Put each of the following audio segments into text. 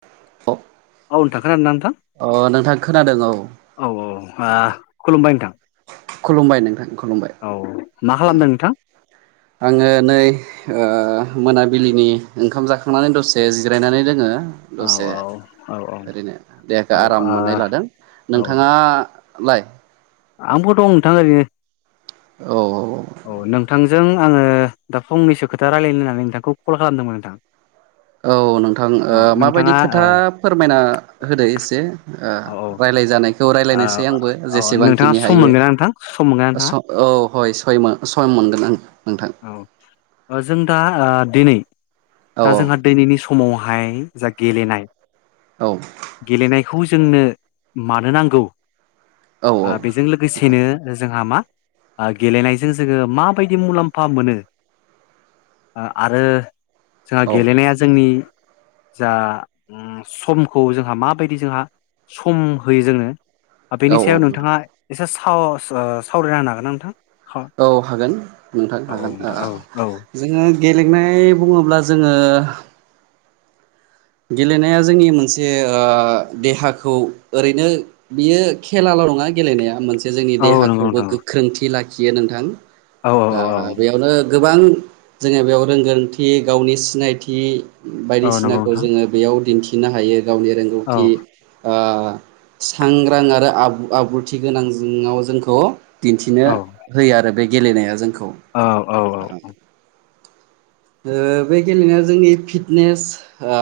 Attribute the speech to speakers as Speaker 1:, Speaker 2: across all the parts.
Speaker 1: [unintelligible] औ नोंथां खोनादोंना नोंथां
Speaker 2: अ नोंथां खोनादों औ
Speaker 1: औ औ खुलुमबाय नोंथां।
Speaker 2: खुलुमबाय नोंथां। खुलुमबाय
Speaker 1: औ मा खालामदों नोंथां?
Speaker 2: आङो नै ओ मोनाबिलिनि ओंखाम जाखांनानै दसे जिरायनानै दोङो।
Speaker 1: औ
Speaker 2: दसे
Speaker 1: औ औ
Speaker 2: ओरैनो देहाखौ
Speaker 1: औ
Speaker 2: आराम
Speaker 1: आ
Speaker 2: मोननाय लादों
Speaker 1: औ
Speaker 2: नोंथाङा। लाय
Speaker 1: आंबो दं नोंथां ओरैनो।
Speaker 2: औ
Speaker 1: औ नोंथांजों आङो दा फंनैसो खोथा रायजलायनो होननानै नोंथांखौ कल खालामदोंमोन नोंथां।
Speaker 2: औ नोंथां
Speaker 1: औ
Speaker 2: माबायदि
Speaker 1: नोंथाङा
Speaker 2: खोथा फोरमायना होदो एसे ओ राय्लायजानायखो खो
Speaker 1: औ
Speaker 2: रायलायनोसै आंबो
Speaker 1: ओ औ नोंथाङा
Speaker 2: जेसेबांखिनि
Speaker 1: सम
Speaker 2: हायो
Speaker 1: मोनगोन ना नोंथां सम मोनगोन ना
Speaker 2: स
Speaker 1: नोंथाङा
Speaker 2: औ हय सय मय मोनगोन ओं नोंथां
Speaker 1: औ जों दा ओ दिनै
Speaker 2: औ
Speaker 1: जा जोंहा दिनैनि समावहाय जा गेलेनाय
Speaker 2: औ
Speaker 1: बेखौ जोंनो मानो नांगौ
Speaker 2: औ औ
Speaker 1: ओ बेजों
Speaker 2: नोंथां
Speaker 1: लोगोसेनो जोंहा मा गेलेनायजों जोङो माबायदि मुलाम्फा मोनो? आरो जोंहा
Speaker 2: औ
Speaker 1: गेलेनाया जोंनि जा उम समखौ जोंहा माबायदि जोंहा सम होयो जोंनो
Speaker 2: औ
Speaker 1: बेनि
Speaker 2: औ
Speaker 1: सायाव नोंथाङा एसे सा ओ सावरायना होनो हागोन ना नोंथां!
Speaker 2: औ हागोन नोंथां हागोन ओ जोङो गेलेनाय बुङोब्ला जोङो गेलेनाया जोंनि मोनसे ओ देहाखौ ओरैनो बियो खेला ल' नङा गेलेनाया मोनसे जोंनि
Speaker 1: ना
Speaker 2: देहाखौबो
Speaker 1: नोंथां?
Speaker 2: गोख्रोंथि लाखियो नोंथां
Speaker 1: औ
Speaker 2: ओ
Speaker 1: नोंथां
Speaker 2: बेयावनो गोबां जोङो बेयाव रोंगोरथि गावनि सिनायथि
Speaker 1: औ औ
Speaker 2: बायदिसिना
Speaker 1: नंगौ
Speaker 2: खौ
Speaker 1: नोंथां
Speaker 2: जोङो बेयाव दिन्थिनो हायो गावनि
Speaker 1: औ
Speaker 2: रोंगौथि ओ सांग्रां आरो आब्रुथि गोनां ङाव जोंखौ दिन्थिनो होयो आरो बे गेलेनाया जोंखौ।
Speaker 1: औ औ औ औ
Speaker 2: ओ बे गेलेनाया जोंनि फिटनेस ओ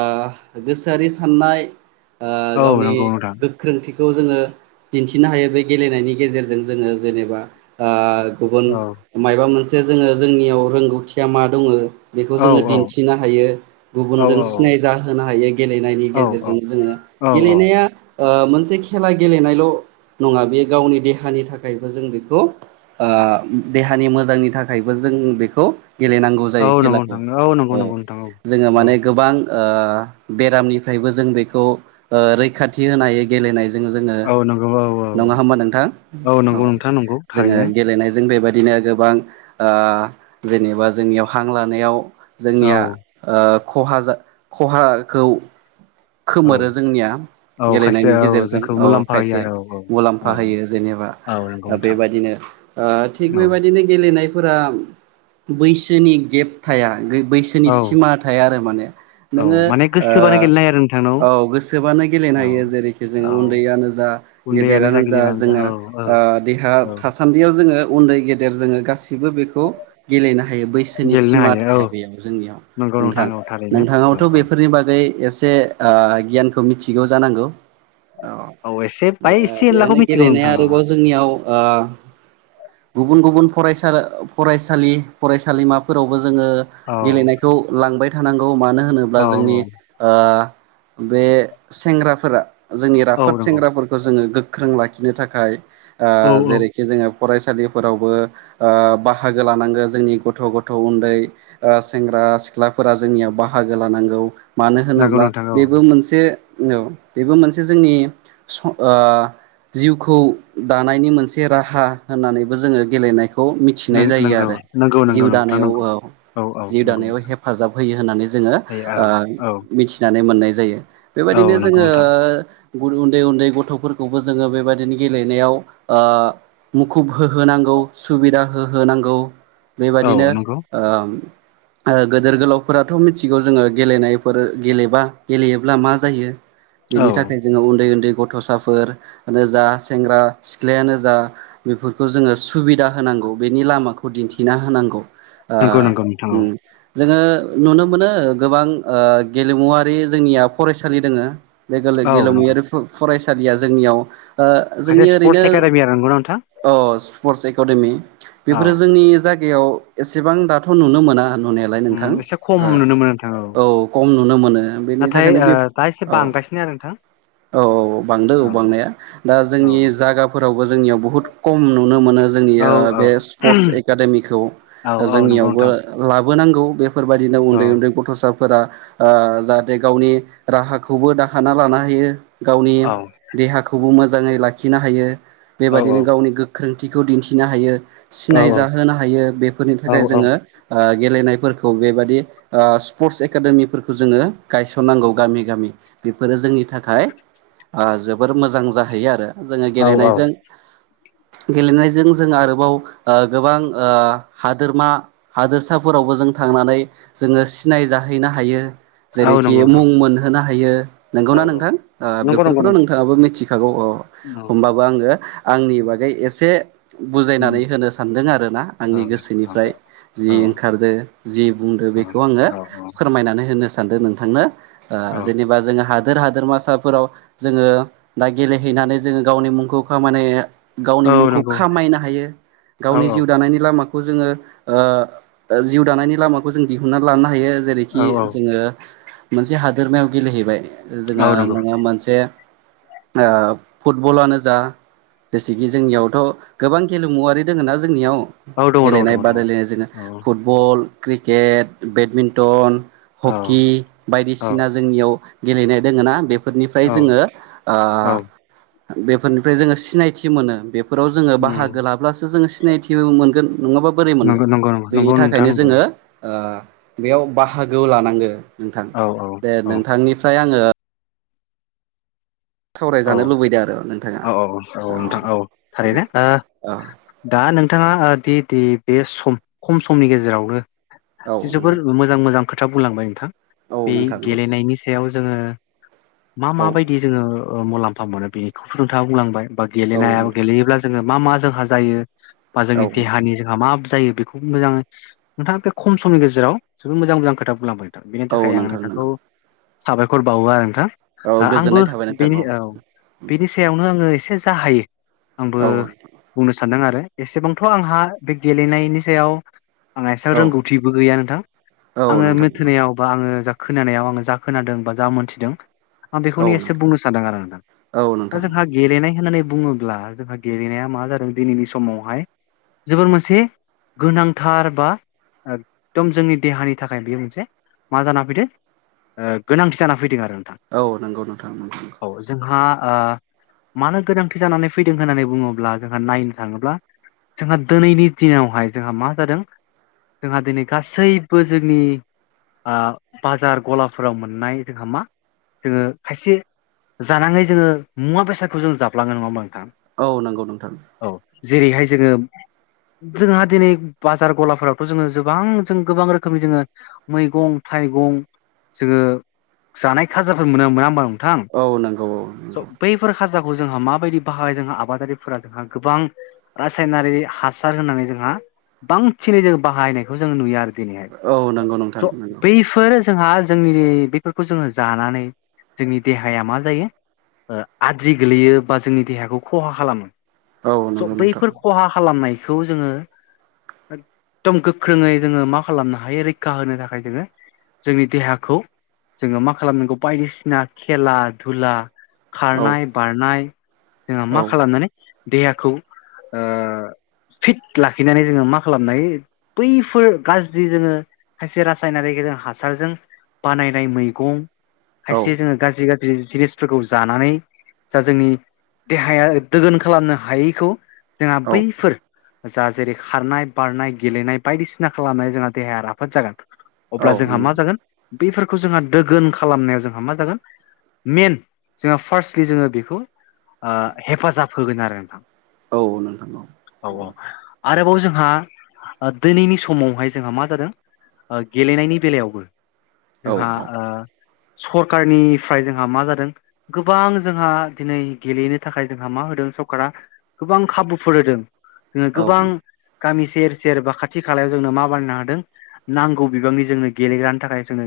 Speaker 2: गोसोआरि साननाय ओ
Speaker 1: औ
Speaker 2: गावनि
Speaker 1: नंगौ नोंथां
Speaker 2: गोख्रोंथि खौ जोङो दिन्थिनो हायो बे गेलेनायनि गेजेरजों जोङो जेनेबा ओ गुबुन
Speaker 1: औ
Speaker 2: माबा मोनसे जोङो जोंनियाव रोंगौथिया मा दङ बेखौ
Speaker 1: औ
Speaker 2: जोङो
Speaker 1: औ
Speaker 2: दिन्थिनो हायो
Speaker 1: औ
Speaker 2: गुबुनजों
Speaker 1: नंगौ
Speaker 2: सिनायजा होनोनो हायो गेलेनायनि गेजेरजों
Speaker 1: नोंथां
Speaker 2: जोङो।
Speaker 1: औ
Speaker 2: गेलेनाया मोनसे ओ खेला गेलेनायल' नङा बे गावनि देहानि थाखायबो जों बेखौ ओ देहानि मोजांनि थाखायबो जों जों बेखौ गेलेनांगौ
Speaker 1: औ
Speaker 2: जायो
Speaker 1: औ नंगौ
Speaker 2: खेलाखौ
Speaker 1: नोंथां औ नंगौ नंगौ नोंथां औ
Speaker 2: जोङो
Speaker 1: औ
Speaker 2: माने गोबां ओ बेरामनिफ्रायबो जों बेखौ रैखाथि होनायायो गेलेनाय जोङो
Speaker 1: औ नंगौ औ औ औ
Speaker 2: नङा होम्बा नोंथां?
Speaker 1: औ
Speaker 2: ओ
Speaker 1: नंगौ नोंथां नंगौ
Speaker 2: जोङो
Speaker 1: थारैनो
Speaker 2: गेलेनायजों बेबायदि बिदिनो गोबां ओ जेनेबा जोंनियाव हां लानायाव
Speaker 1: औ
Speaker 2: जोंनिया ओ खहा जा खहाखौ
Speaker 1: औ
Speaker 2: खोमोरो जोंनिया
Speaker 1: औ खायसे
Speaker 2: गेलेनायनि
Speaker 1: औ
Speaker 2: गेजेरजों
Speaker 1: जोंखौ
Speaker 2: औ
Speaker 1: मुलाम्फा होयो
Speaker 2: खायसे
Speaker 1: आरो औ औ
Speaker 2: मुलाम्फा होयो जोंनियाव
Speaker 1: औ नंगौ नोंथां
Speaker 2: बेबायदिनो ओ थिग
Speaker 1: औ
Speaker 2: बेबायदिनो गेलेनाय फोर बैसोनि गेब थाया बैसोनि
Speaker 1: औ
Speaker 2: सिमा थाया आरो माने
Speaker 1: औ
Speaker 2: नोङो
Speaker 1: माने
Speaker 2: ओ
Speaker 1: गोसोबानो गेलेनो
Speaker 2: औ गोसोबानो गेलेनो
Speaker 1: आरो नोंथांनाव औ
Speaker 2: हायो जेरैखि जोङो
Speaker 1: औ
Speaker 2: उन्दैयानो जा
Speaker 1: उन्दैयानो
Speaker 2: गेदेरानो जा
Speaker 1: गिदिरानो
Speaker 2: जोंङो
Speaker 1: औ औ
Speaker 2: ओ देहा
Speaker 1: औ
Speaker 2: थासान्दियाव जोङो उन्दै गेदेर जोङो गासि बो बेखौ गेलेनो हायो बैसोनि
Speaker 1: गेलेनो
Speaker 2: सिमा
Speaker 1: हायो औ
Speaker 2: थाया बेयाव जोंनियाव
Speaker 1: नंगौ
Speaker 2: नोंथां
Speaker 1: औ थारैनो
Speaker 2: नोंथाङा
Speaker 1: औ
Speaker 2: थ'
Speaker 1: औ
Speaker 2: बेफोरनि बागै एसे गियानखौ मिथिगौ जानांगौ।
Speaker 1: एसे बाय
Speaker 2: औ
Speaker 1: एसे एनलाखौ
Speaker 2: बेनो
Speaker 1: मिथिगौ
Speaker 2: गेलेनाया
Speaker 1: नोंथां औ
Speaker 2: आरोबाव जोंनियाव गुबुन गुबुन। फरायसा फरायसालि फरायसालिमाफोरावबो जोङो
Speaker 1: औ
Speaker 2: गेलेनायखौ लांबाय। थानांगौ मानो होनोब्ला
Speaker 1: औ
Speaker 2: जोंनि बे सेंग्राफोरा जोंनि
Speaker 1: औ
Speaker 2: राफोद
Speaker 1: नंगौ
Speaker 2: सेंग्राफोरखौ जोङो गोख्रों लाखिनो थाखाय
Speaker 1: औ औ
Speaker 2: जेरैखि जोङो फरायसालिफोरावबो बाहागो लानांगो जोंनि गथ' गथ' उन्दै सेंग्रा सिख्लाफोरा जोंनियाव बाहागो लानांगौ मानो
Speaker 1: नंगौ
Speaker 2: होनोब्ला
Speaker 1: नोंथां औ
Speaker 2: बेबो मोनसे औ बेबो मोनसे जोंनि स ओ जिउखौ दानायनि मोनसे राहा होननानैबो जोङो गेलेनायखौ खौ मिथिनाय
Speaker 1: नंगौ
Speaker 2: जायो आरो
Speaker 1: नंगौ नंगौ
Speaker 2: जिउ
Speaker 1: नोंथां
Speaker 2: दानायाव
Speaker 1: नंगौ
Speaker 2: औ
Speaker 1: औ
Speaker 2: जिउ
Speaker 1: नंगौ
Speaker 2: दानायाव
Speaker 1: नोंथां
Speaker 2: हेफाजाब होयो होननानै जोङो
Speaker 1: औ
Speaker 2: ओ
Speaker 1: औ
Speaker 2: मिथिनानै मोननाय जायो बेबायदिनो
Speaker 1: औ नंगौ नोंथां
Speaker 2: जोङो उन्दै उन्दै गथ'फोरखौबो जोङो बेबायदिनो गेलेनायाव ओ मुखुब होहोनांगौ सुबिदा होहोनांगौ
Speaker 1: औ
Speaker 2: बेबादिनो
Speaker 1: नंगौ
Speaker 2: ओ ओ गोदोर गोलावफोराथ' मिथिगौ जोङो गेलेनायफोर गेलेबा गेलेयोब्ला मा जायो
Speaker 1: औ
Speaker 2: बेनि थाखाय जोङो उन्दै उन्दै गथ'साफोरनो जा सेंग्रा सिख्लायानो जा बेफोरखौ जोङो सुबिदा होनांगौ होनांगौ बेनि लामाखौ दिन्थिना होनांगौ ओ
Speaker 1: नंगौ नंगौ नोंथां
Speaker 2: जोङो नुनो मोनो गोबां ओ गेलेमुवारि जोंनिया फरायसालि दोङो बे
Speaker 1: औ नंगौ
Speaker 2: गेलेमुयारि फरायसालिया जोंनियाव ओ
Speaker 1: खायसे
Speaker 2: जोंनि
Speaker 1: स्पर्टस
Speaker 2: ओरैनो
Speaker 1: एकाडेमि आरो नंगौना नोंथां
Speaker 2: अ स्पर्टस एकाडेमि
Speaker 1: औ
Speaker 2: बेफोरो जोंनि जायगायाव एसेबां दाथ' नुनो मोना नुनायालाय नोंथां
Speaker 1: उम एसे खम नुनो मोनो नोंथां
Speaker 2: ओ औ खम नुनो मोनो बेनि
Speaker 1: नाथाय
Speaker 2: थाखायनो
Speaker 1: ओ
Speaker 2: बे
Speaker 1: दा एसे
Speaker 2: औ
Speaker 1: बांगासिनो आरो नोंथां औ
Speaker 2: औ औ बांदो औ बांनाया दा जोंनि जायगाफोरावबो जोंनियाव बुहुद खम नुनो मोनो
Speaker 1: औ
Speaker 2: जोंनिया बे स्पर्स एखादेमिखौ
Speaker 1: औ औ नंगौ
Speaker 2: जोंनियावबो
Speaker 1: नोंथां
Speaker 2: ला लाबोनांगौ बेफोर बायदिनो
Speaker 1: औ
Speaker 2: उन्दै उन्दै गथ'साफोरा ओ जाहा जे गावनि राहाखौबो दाखाना लानो हायो गावनि
Speaker 1: औ
Speaker 2: देहाखौबो मोजां मोजाङै लाखिनो हायो
Speaker 1: औ
Speaker 2: बेबादिनो गावनि गोख्रोंथिखौ दिन्थिनो हायो
Speaker 1: औ
Speaker 2: सिनाय जाहोनो हायो बेफोरनि
Speaker 1: औ
Speaker 2: थाखाय जोङो ओ गेलेनायफोरखौ बेबायदि ओ स्पर्टस एकादेमिफोरखौ जोङो गायसननांगौ गामि गामि बेफोरो जोंनि थाखाय ओ जोबोर मोजां जाहैयो आरो जोङो
Speaker 1: औ औ
Speaker 2: गेलेनायजों गेलेनायजों जों आरोबाव ओ गोबां ओ हादोरमा हादोरसाफोरावबो जों थांनानै जोङो सिनाय जाहैनो हायो
Speaker 1: औ
Speaker 2: जेरैखि
Speaker 1: नंगौ
Speaker 2: मुं
Speaker 1: नोंथां
Speaker 2: मोनहोनो हायो
Speaker 1: औ
Speaker 2: नंगौना
Speaker 1: औ
Speaker 2: नोंथां ओ
Speaker 1: नंगौ नंगौ
Speaker 2: बेफोरखौथ'
Speaker 1: नंगौ
Speaker 2: नोंथाङाबो मिथिखागौ औ
Speaker 1: औ
Speaker 2: होनबाबो आङो आंनि बागै एसे
Speaker 1: उम
Speaker 2: बुजायनानै होनो सानदों आरोना
Speaker 1: औ
Speaker 2: आंनि
Speaker 1: औ
Speaker 2: गोसोनिफ्राय जि
Speaker 1: औ
Speaker 2: ओंखारदो जि बुंदो बिखौ आङो
Speaker 1: औ
Speaker 2: फोरमायनानै होनो सानदों नोंथांनो ओ
Speaker 1: औ
Speaker 2: जेनेबा जों हादोर हादोरमासाफोराव जोङो दा गेलेहैनानै जोङो गावनि मुंखौ खामानि गावनि
Speaker 1: औ
Speaker 2: मुंखौ
Speaker 1: नंगौ
Speaker 2: खामायनो हायो
Speaker 1: औ
Speaker 2: गावनि
Speaker 1: औ
Speaker 2: जिउ दानायनि लामाखौ जोङो ओ जिउ दानायनि लामाखौ जों दिहुनन्नानै लानो हायो जेरैखि
Speaker 1: औ
Speaker 2: जोङो‌ मोनसे हादोरमायाव गेलेहैबाय जोंहा
Speaker 1: औ नंगौ
Speaker 2: नोङो मोनसे ओ फुटबलानो जा जेसेखि जोंनियावथ' गोबां गेलेमुवारि दोङोना जोंनियाव
Speaker 1: औ दङ दङ
Speaker 2: गेलेनाय
Speaker 1: दङ औ
Speaker 2: बादायलायनाय जोङो
Speaker 1: औ
Speaker 2: फुटबल क्रिकेट बेडमिन्टन हकि बायदिसिना जोंनियाव गेलेनाय दोङोना बे बेफोरनिफ्राय
Speaker 1: औ
Speaker 2: जोङो ओ
Speaker 1: औ
Speaker 2: बेफोरनिफ्राय जोङो सिनायथि मोनो फोराव जोङो
Speaker 1: उम
Speaker 2: बाहागो लाब्लासो जोङो सिनायथिबो मोनगोन नङाबा बोरै मोनगोन
Speaker 1: नंगौ नंगौ नंगौ
Speaker 2: बेनि
Speaker 1: नंगौ नोंथां
Speaker 2: थाखायनो
Speaker 1: नंगौ
Speaker 2: जोङो ओ बेयाव बाहागो लानांगो नोंथां
Speaker 1: औ औ
Speaker 2: दे
Speaker 1: औ
Speaker 2: नोंथांनिफ्राय आङो
Speaker 1: औ
Speaker 2: सावरायजानो लुबैदों आरो नोंथाङा
Speaker 1: औ औ औ नोंथां औ
Speaker 2: दे
Speaker 1: थारैनो ओ
Speaker 2: औ
Speaker 1: दा नों नोंथांङा दि दि बे सम खम समनि गेजेरावनो
Speaker 2: औ
Speaker 1: जि जोबोर
Speaker 2: नोंथां
Speaker 1: मोजां मोजां खोथा बुंलांबाय नोंथां
Speaker 2: औ
Speaker 1: बे
Speaker 2: नोंथां
Speaker 1: गेलेनायनि सायाव जोङो मा
Speaker 2: औ
Speaker 1: मा बायदि जोङो ओ मुलाम्फा मोनो बेखौथ' नोंथाङा बुंलांबाय बा
Speaker 2: औ
Speaker 1: गेलेनाया
Speaker 2: नोंथां
Speaker 1: गेलेयोब्ला जोङो मा मा जोंहा जायो बा
Speaker 2: औ
Speaker 1: जोंनि
Speaker 2: नोंथां
Speaker 1: देहानि जोंहा मा जायो बेखौ मोजां नोंथां बे खम समनि गेजेराव जोबोद मोजां मोजां खोथा बुंलांबाय थां बिनि
Speaker 2: औ
Speaker 1: थाखाय आं
Speaker 2: नोंथां
Speaker 1: नोंथांखौ
Speaker 2: नंगौ
Speaker 1: साबायखर बावो आरो नोंथां
Speaker 2: औ
Speaker 1: आ- आंबो
Speaker 2: गोजोननाय थाबाय नों
Speaker 1: बेनि औ बेनि सायावनो आङो एसे जा हायो आंबो
Speaker 2: औ
Speaker 1: बुंनो सानदों आरो एसेबांथ आंहा बे गेलेनायनि सायाव आंहा एसे
Speaker 2: औ
Speaker 1: रोंगौथिबो गैया नोंथां
Speaker 2: औ
Speaker 1: आङो
Speaker 2: नोंथां
Speaker 1: मेथोनायावबा आङो जा खोनानायाव आङो जा खोनादों बा जा मोन्थिदों आं
Speaker 2: औ
Speaker 1: बेखौनो एसे बुंनो सान आरो नोंथां
Speaker 2: औ
Speaker 1: दा
Speaker 2: नोंथां
Speaker 1: जोंहा गेलेनाय होननानै बुङोब्ला जोंहा गेलेनाया मा जादों दिनैनि समावहाय जोबोर मोनसे गोनांथार बा एकदम जोंनि देहानि थाखाय बेयो मोनसे मा जाना फैदो ओ गोनांथि जाना फैदों आरो नोंथां
Speaker 2: औ नंगौ नोंथांं
Speaker 1: औ जोंहा ओ मानो गोनांथि जानानै फैदों होननानै बुङोब्ला जोंहा नायनो थाङोब्ला जोंहा दोनैनि दिनावहाय जोंहा मा जादों जोंहा दिनै गासैबो जोंनि ओ बाजार गलाफोराव मोननाय जोंहा मा जोङो खायसे जानाङै जोङो मुवा बेसादखौ जों जाफ्लांङो नङा होमबा नोंथां
Speaker 2: औ नंगौ नोंथां
Speaker 1: औ जेरैहाय जोङो जोंहा दिनै बाजार गलाफोरावथ' जोङो जोबां जों गोबां रोखोमनि जोङो मैगं थाय थाइगं जोङो जानाय खाजाफोर मोनो मोना ओमबा नोंथां
Speaker 2: औ नंगौ औ
Speaker 1: स'
Speaker 2: नंगौ
Speaker 1: बैफोर खाजाखौ जोंहा माबायदि बाहाय जोंहा आबादारिफोरा जोंहा गोबां रासायनारि हासार होनानै जोंहा बांसिनै जों बाहायनायखौ जों नुयो आरो दिनैहाय
Speaker 2: औ नंगौ नोंथां
Speaker 1: स
Speaker 2: नंगौ
Speaker 1: बैफोर जोंहा जोंनि बेफोरखौ जोङो जानानै जोंनि देहाया मा जायो आद्रि गोलैयो बा जोंनि देहाखौ खहा खालामो
Speaker 2: औ
Speaker 1: स
Speaker 2: नंगौ नोंथां
Speaker 1: बैफोर खहा खालामनायखौ जोङो एकदम गोख्रोङै जोङो मा खालामनो हायो रैखा होनो थाखाय जोङो जोंनि देहाखौ जोङो मा खालामनांगौ बायदिसिना खेला धुला
Speaker 2: औ
Speaker 1: खारनाय बारनाय जोंहा
Speaker 2: औ
Speaker 1: मा खालामनानै देहाखौ ओ फिट लाखिनानै जोङो मा खालामनो हायो बैफोर गाज्रि जोङो खायसे रासायनारि हासारजों बानायनाय मैगं
Speaker 2: औ
Speaker 1: खायसे जोङो गाज्रि गाज्रि जिनिसफोरखौ जानानै जा जोंनि देहाया दोगोन खालामनो हायैखौ जोंहा
Speaker 2: औ
Speaker 1: बैफोर जा जेरै खारनाय बारनाय गेलेनाय बायदिसिना खालामनायाव जोंहा देहाया राफोद जागोन
Speaker 2: औ
Speaker 1: अब्ला जोंहा मा जागोन बेफोरखौ जोंहा दोगोन खालामनायाव जोंहा मा जागोन मेन जोंहा फार्स्टलि जोङो बेखौ ओ हेफाजाब होगोन आरो नोंथां
Speaker 2: औ औ नोंथां औ उम
Speaker 1: आरोबाव जोंहा ओ दिनैनि समावहाय जोंहा मा जादों ओ गेलेनायनि बेलायावबो
Speaker 2: औ
Speaker 1: जोंहा ओ सरखारनिफ्राय जोंहा मा जादों गोबां जोंहा दिनै गेलेनो थाखाय जोंहा मा होदों सरकारा गोबां खाबुफोर होदों जोंहा
Speaker 2: औ
Speaker 1: गोबां गामि सेर सेर बा खाथि खालायाव जोंनो मा बानायनो हादों नांगौ बिबांनि जोंनो गेलेग्रानि थाखाय जोंनो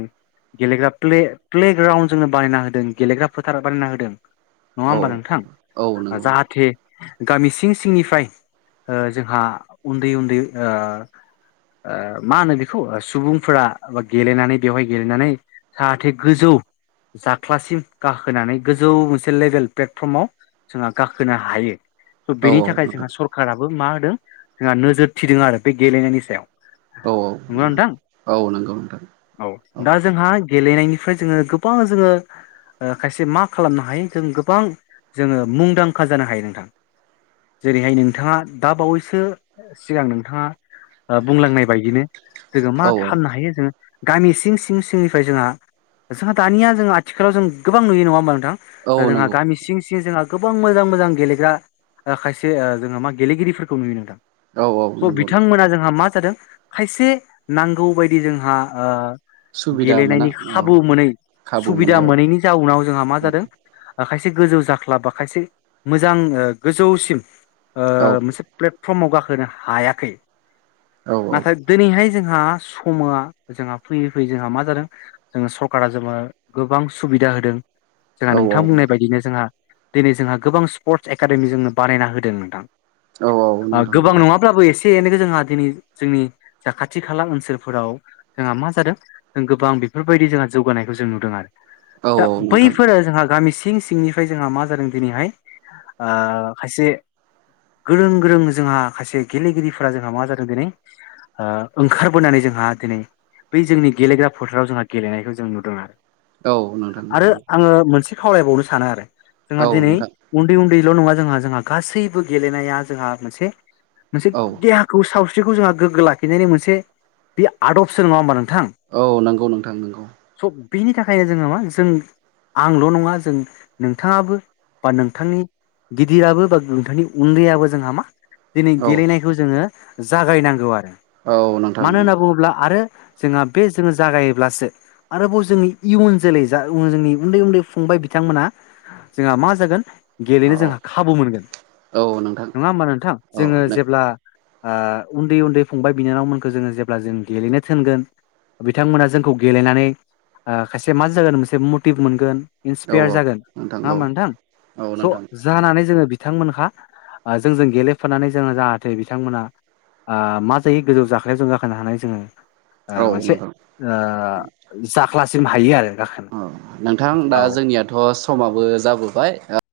Speaker 1: गेलेग्रा प्ले प्लेग्राउन्ड जोंनो बानायना होदों गेलेग्रा फोथाराव बानायना होदों नङा
Speaker 2: औ
Speaker 1: होमबा नोंथां
Speaker 2: औ नंगौ
Speaker 1: जाहाथे गामि सिं सिंनिफ्राय जोंहा उन्दै उन्दै ओ ओ मा होनो बेखौ सुबुंफोरा बा गेलेनानै बेवहाय गेलेनानै जाहाथे गोजौ जा क्लाससिम गाखोनानै गोजौ मोनसे लेभेल प्लेटफर्माव जोंहा गाखोनो हायो।
Speaker 2: औ
Speaker 1: बेनि थाखाय जोंहा
Speaker 2: नोंथां
Speaker 1: सरखाराबो मा होदों जोंहा नोजोर थिदों आरो बे गेलेनायनि सायाव।
Speaker 2: औ
Speaker 1: नंगौ नोंथां।
Speaker 2: औ नंगौ नोंथां
Speaker 1: औ दा जोंहा गेलेनायनिफ्राय जोङो गोबां जोङो ओ खायसे मा खालामनो हायो जों गोबां जोङो मुंदांखा जानो हायो नोंथां। जेरैहाय नोंथाङा दा बावैसो सिगां नोंथाङा बुंलांनाय बायदिनो। जोङो मा
Speaker 2: औ
Speaker 1: खालामामनो हायो। जोङो गामि सिं सिं सिंनिफ्राय जोंहा जोंहा दानिया जोंहा आथिखालाव जों गोबां नुयो नङा होमबब्ला
Speaker 2: औ
Speaker 1: नोंथां जोंहा
Speaker 2: नंगौ
Speaker 1: गामि सिं सिं जोंहा गोबां मोजां मोजां गेलेग्रा खायसे जोंहा मा गेलेगिरिफोरखौ नुयो नोंथां।
Speaker 2: औ औ
Speaker 1: स'
Speaker 2: नंगौ नोंथां
Speaker 1: बिथांमोना जोंहा मा जादों खायसे नांगौ बायदि जोंहा ओ
Speaker 2: सुबिदा मोना
Speaker 1: गेलेनायनि
Speaker 2: औ
Speaker 1: खाबु मोनै
Speaker 2: खाबु
Speaker 1: सुबिदा
Speaker 2: मोननायाव
Speaker 1: मोनैनि जाउनाव जोंहा मा जादों खायसे गोजौ जाख्ला बा खायसे मोजां गोजौसिम
Speaker 2: औ
Speaker 1: मोनसे प्लेटफर्माव गाखोनो हायाखै।
Speaker 2: औ
Speaker 1: नाथाय दिनैहाय जोंहा समआ जोंहा फैयै फैयै जोंहा मा जादों जोङो सरकारा जोङो'औ गोबां सुबिदा होदों। जोंहा
Speaker 2: औ औ
Speaker 1: नोंथां बुंनाय बायदिनो जोंहा दिनै जोंहा गोबां स्पर्टस एकाडेमि जोंनो बानायना होदों नोंथां।
Speaker 2: औ औ नोंथां
Speaker 1: गोबां नङाब्लाबो एसे-' से एनैखो जोंहा दिनै जोंनि जा खाथि खाला ओनसोलफोराव जोंहा मा जादों गोबां बेफोरबायदि जोंहा जौगानायखौ जों नुदों आरो।
Speaker 2: औ
Speaker 1: दा
Speaker 2: नोंथां
Speaker 1: बैफोर जों सिं सिं सिंनिफ्राय जोंहा मा जादों दिनैहाय खायसे गोरों गोरों जोंहा खायसे गेलेगिरिफोरा जोंहा मा जादों दिनै ओ ओंखारबोनानै जोंहा दिनै बै जोंनि गेलेग्रा फोथाराव जोंहा गेलेनायखौ जों नुदों आरो।
Speaker 2: औ नोंथां
Speaker 1: आरो आङो मोनसे खावलायबावनो सानो आरो जोंहा
Speaker 2: औ
Speaker 1: दिनै
Speaker 2: नोंथां
Speaker 1: उन्दै उन्दैल' नङा जोंहा जोंहा गासैबो गेलेनाया जोंहा मोनसे मोनसे
Speaker 2: औ
Speaker 1: देहाखौ साव बिखौ जोंहा गोग्गो लाखिनायनि मोनसे बे आदबसो नङा होनोमबा नों।
Speaker 2: औ नंगौ नोंथां नंगौ।
Speaker 1: बेखायनो जोंङो मा जों आंल' नङा जों नोंथाङाबो बा नोंथांनि गिदिराबो बा नोंथांनि उन्दैयाबो जोंहा मा। दिनै
Speaker 2: औ
Speaker 1: गेलेनायखौ जोङो जागायनांगौ आरो।
Speaker 2: औ नोंथां
Speaker 1: मानो होनना बुङोब्ला आरो जोंहा बे जोङो जागायोब्लासो आरोबाव जोंनि इयुन जोलै जा जोंनि उन्दै उन्दै फंबाय बिथांमोना जोंहा मा जागोन? गेलेनो
Speaker 2: औ
Speaker 1: जोंहा खाबु मोनगोन
Speaker 2: औ नोंथां
Speaker 1: नङा होमबा नोंथां?
Speaker 2: औ
Speaker 1: जोङो जेब्ला, ओ उन्दै उन्दै फंबाय बिनानावमोनखौ जोङो जेब्ला जों गेलेनो थिनगोन। बिथांमोना जोंखौ गेलेनानै ओ खायसे मा जागोन मोनसे मटिभ मोनगोन।
Speaker 2: औ
Speaker 1: इन्सपायार जागोन नङा
Speaker 2: औ
Speaker 1: होमबा नोंथां
Speaker 2: औ नोंथां
Speaker 1: स' जानानै जोङो बिथांमोनहा जोंजों गेलेफानानै जोंङो जाहाथे बिथांमोना। ओ मा जायो गोजौ जाखायाव जों गाखोनो हानाय जोङो ओ
Speaker 2: औ
Speaker 1: मोनसे
Speaker 2: नोंथां
Speaker 1: ओ जाख्लासिम हायो आरो। गाखोनो
Speaker 2: ओ नोंथां दा
Speaker 1: औ
Speaker 2: जोंनियाथ' समाबो जाबोबाय ओ